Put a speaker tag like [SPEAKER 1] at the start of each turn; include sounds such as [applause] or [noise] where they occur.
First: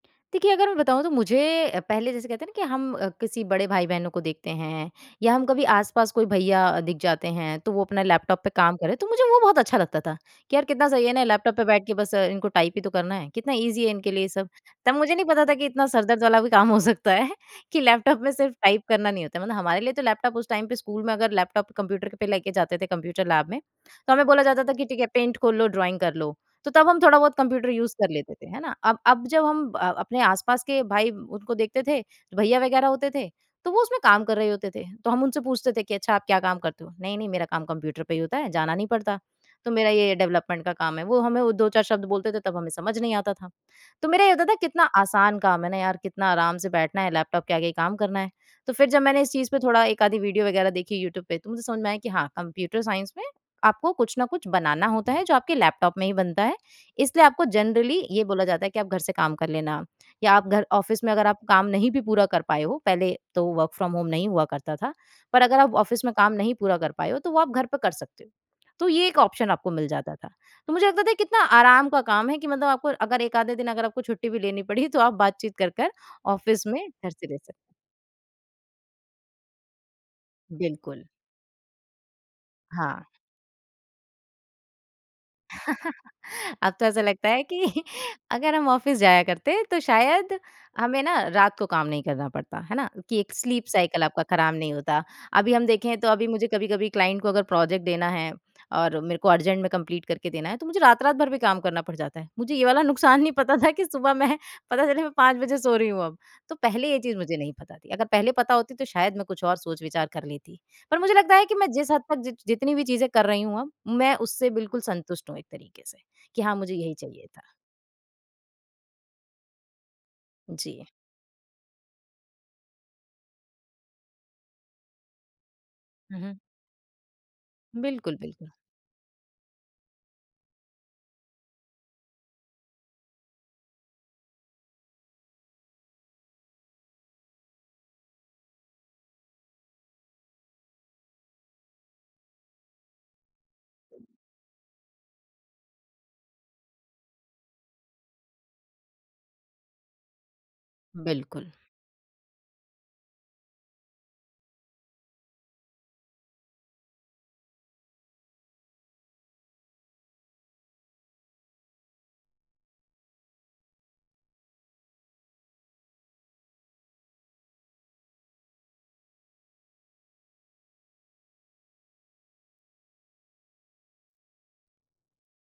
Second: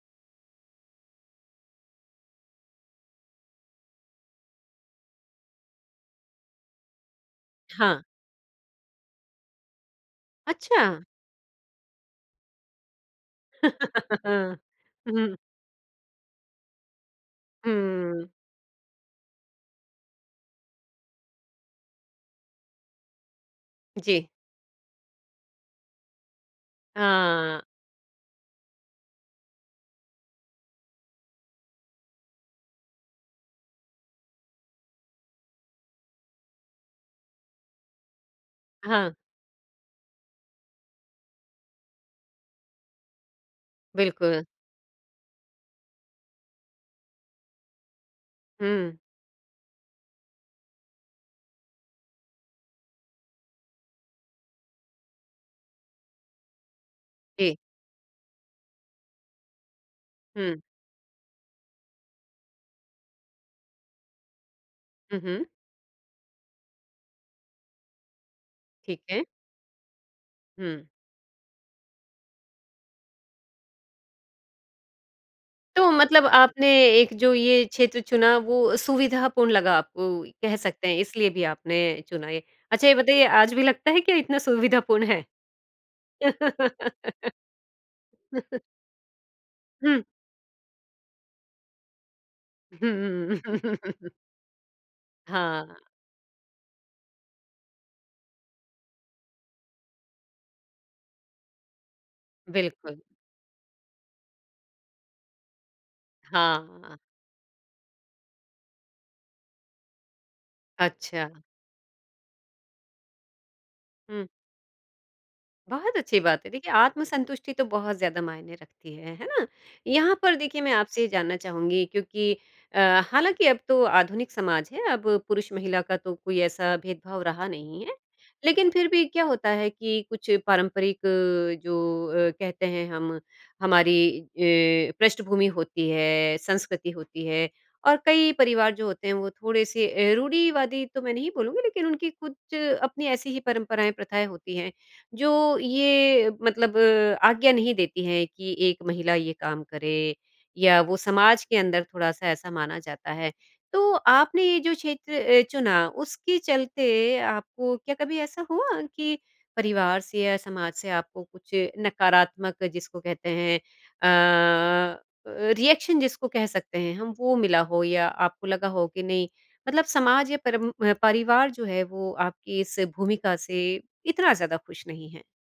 [SPEAKER 1] देखिए, अगर मैं बताऊँ तो मुझे अ, पहले जैसे कहते हैं ना कि हम किसी बड़े भाई-बहनों को देखते हैं या हम कभी आस-पास कोई भैया दिख जाते हैं तो वो
[SPEAKER 2] हाँ।
[SPEAKER 1] अपना लैपटॉप पे काम कर रहे हैं, तो मुझे वो बहुत अच्छा लगता था कि यार कितना
[SPEAKER 2] अच्छा।
[SPEAKER 1] सही है ना, लैपटॉप पे बैठ के बस इनको टाइप ही तो करना है, कितना ईज़ी है इनके लिए सब।
[SPEAKER 2] [laughs]
[SPEAKER 1] तब मुझे नहीं
[SPEAKER 2] हुँ।
[SPEAKER 1] पता था कि इतना सर दर्द वाला भी काम हो सकता है, कि लैपटॉप
[SPEAKER 2] हुँ।
[SPEAKER 1] में सिर्फ़ टाइप करना नहीं होता है। मतलब हमारे लिए तो लैपटॉप उस टाइम पे स्कूल में अगर लैपटॉप कंप्यूटर पे लेके जाते थे कंप्यूटर लैब में, तो हमें
[SPEAKER 2] जी।
[SPEAKER 1] बोला जाता था कि ठीक है, पेंट खोल लो, ड्रॉइंग कर लो, तो तब हम थोड़ा-बहुत
[SPEAKER 2] हाँ।
[SPEAKER 1] कंप्यूटर यूज़ कर लेते थे, है ना? अब अब जब हम अ, अपने आस-पास के भाई उनको देखते थे, भैया वगैरह होते थे, तो वो उसमें काम कर रहे होते थे, तो हम उनसे पूछते थे कि, "अच्छा, आप क्या काम करते हो? नहीं-नहीं मेरा काम कंप्यूटर पे ही होता है, जाना नहीं
[SPEAKER 2] हाँ।
[SPEAKER 1] पड़ता।" तो मेरा ये डेवलपमेंट का काम है, वो हमें वो 2-4 शब्द बोलते थे तब हमें समझ नहीं आता था। तो मेरा ये
[SPEAKER 2] बिल्कुल।
[SPEAKER 1] होता था कि कितना आसान काम है ना यार, कितना आराम से बैठना है, लैपटॉप के आगे ही काम करना है, तो फिर
[SPEAKER 2] हुँ।
[SPEAKER 1] जब मैंने इस चीज़ पे थोड़ा 1 आधी वीडियो वगैरह देखी यूट्यूब पे तो मुझे समझ में आया कि हाँ, कंप्यूटर साइंस में आपको कुछ न कुछ बनाना होता है, जो आपके लैपटॉप में ही बनता है, इसलिए आपको
[SPEAKER 2] जी।
[SPEAKER 1] जनरली ये बोला जाता है कि आप घर से काम कर लेना या आप
[SPEAKER 2] हुँ।
[SPEAKER 1] घर ऑफ़िस में अगर आप काम नहीं भी पूरा कर पाए हो पहले तो वर्क फ्रॉम होम नहीं हुआ करता था।
[SPEAKER 2] हुँ,
[SPEAKER 1] पर
[SPEAKER 2] हुँ।
[SPEAKER 1] अगर आप ऑफ़िस में काम नहीं पूरा कर पाए हो, तो वो आप घर पर कर सकते हो। तो
[SPEAKER 2] ठीक
[SPEAKER 1] ये एक
[SPEAKER 2] है।
[SPEAKER 1] ऑप्शन आपको मिल जाता था तो
[SPEAKER 2] हुँ।
[SPEAKER 1] मुझे लगता था कितना आराम का काम है कि मतलब आपको अगर 1 आधे दिन अगर आपको छुट्टी भी लेनी पड़ी तो आप बातचीत
[SPEAKER 2] तो
[SPEAKER 1] करकर
[SPEAKER 2] मतलब आपने
[SPEAKER 1] ऑफ़िस में घर
[SPEAKER 2] एक
[SPEAKER 1] से
[SPEAKER 2] जो
[SPEAKER 1] दे सकते हैं।
[SPEAKER 2] ये क्षेत्र चुना वो सुविधापूर्ण लगा आपको, कह सकते हैं
[SPEAKER 1] बिल्कुल।
[SPEAKER 2] इसलिए भी आपने चुना ये। अच्छा, ये
[SPEAKER 1] हाँ।
[SPEAKER 2] बताइए आज भी लगता है क्या इतना सुविधापूर्ण है?
[SPEAKER 1] [chuckles] अब तो ऐसा लगता
[SPEAKER 2] [laughs]
[SPEAKER 1] है कि अगर
[SPEAKER 2] [chuckles]
[SPEAKER 1] हम ऑफ़िस जाया करते तो
[SPEAKER 2] हुँ।
[SPEAKER 1] शायद हमें ना रात को काम नहीं करना पड़ता है ना, कि
[SPEAKER 2] हुँ।
[SPEAKER 1] एक स्लीप साइकिल
[SPEAKER 2] [chuckles]
[SPEAKER 1] आपका ख़राब नहीं होता। अभी हम
[SPEAKER 2] हाँ।
[SPEAKER 1] देखे तो अभी मुझे कभी-कभी क्लाइंट को प्रोजेक्ट देना है और मेरे को अर्जेंट में कंप्लीट करके देना है, तो मुझे रात-रात भर भी काम करना पड़ जाता है। मुझे ये वाला
[SPEAKER 2] बिल्कुल।
[SPEAKER 1] नुक़सान नहीं पता था कि सुबह मैं पता चले मैं 5 बजे सो रही हूँ अब। तो पहले
[SPEAKER 2] हाँ।
[SPEAKER 1] ये चीज़ मुझे नहीं पता थी, अगर पहले पता होती तो शायद मैं कुछ और सोच-विचार कर लेती, पर मुझे लगता
[SPEAKER 2] अच्छा।
[SPEAKER 1] है कि मैं जिस हद तक जि जितनी भी चीजें कर रही हूँ अब, मैं
[SPEAKER 2] हुँ।
[SPEAKER 1] उससे बिल्कुल संतुष्ट हूँ एक तरीक़े
[SPEAKER 2] बहुत
[SPEAKER 1] से
[SPEAKER 2] अच्छी बात
[SPEAKER 1] कि
[SPEAKER 2] है
[SPEAKER 1] हाँ,
[SPEAKER 2] देखिए,
[SPEAKER 1] मुझे यही चाहिए था।
[SPEAKER 2] आत्मसंतुष्टि तो बहुत ज़्यादा मायने रखती है है ना। यहाँ पर देखिए मैं
[SPEAKER 1] जी।
[SPEAKER 2] आपसे ये जानना चाहूँगी क्योंकि अ, हालाँकि अब तो आधुनिक समाज है, अब पुरुष-महिला का तो
[SPEAKER 1] हुँ, हुँ।
[SPEAKER 2] कोई ऐसा भेदभाव रहा नहीं है।
[SPEAKER 1] बिल्कुल, बिल्कुल।
[SPEAKER 2] लेकिन फिर भी क्या होता है कि कुछ पारंपरिक अ, जो अ, कहते हैं हम हमारी अ, पृष्ठभूमि होती है, संस्कृति होती है और कई परिवार जो होते हैं वो थोड़े-से अ, रूढ़िवादी तो मैं नहीं बोलूँगी लेकिन उनकी कुछ अपनी ऐसी ही परंपराएँ प्रथाएँ होती हैं, जो ये मतलब आज्ञा नहीं देती हैं कि एक महिला ये काम करे या वो समाज
[SPEAKER 1] बिल्कुल।
[SPEAKER 2] के अंदर थोड़ा-सा ऐसा माना जाता है। तो आपने ये जो क्षेत्र अ, चुना उसके चलते आपको क्या कभी ऐसा हुआ कि, परिवार से या समाज से आपको कुछ नकारात्मक जिसको कहते हैं अ अ, रिएक्शन जिसको कह सकते हैं हम वो मिला हो या आपको लगा हो कि नहीं, मतलब समाज या परम अ, परिवार जो है वो आपकी इस भूमिका से इतना ज़्यादा खुश नहीं है?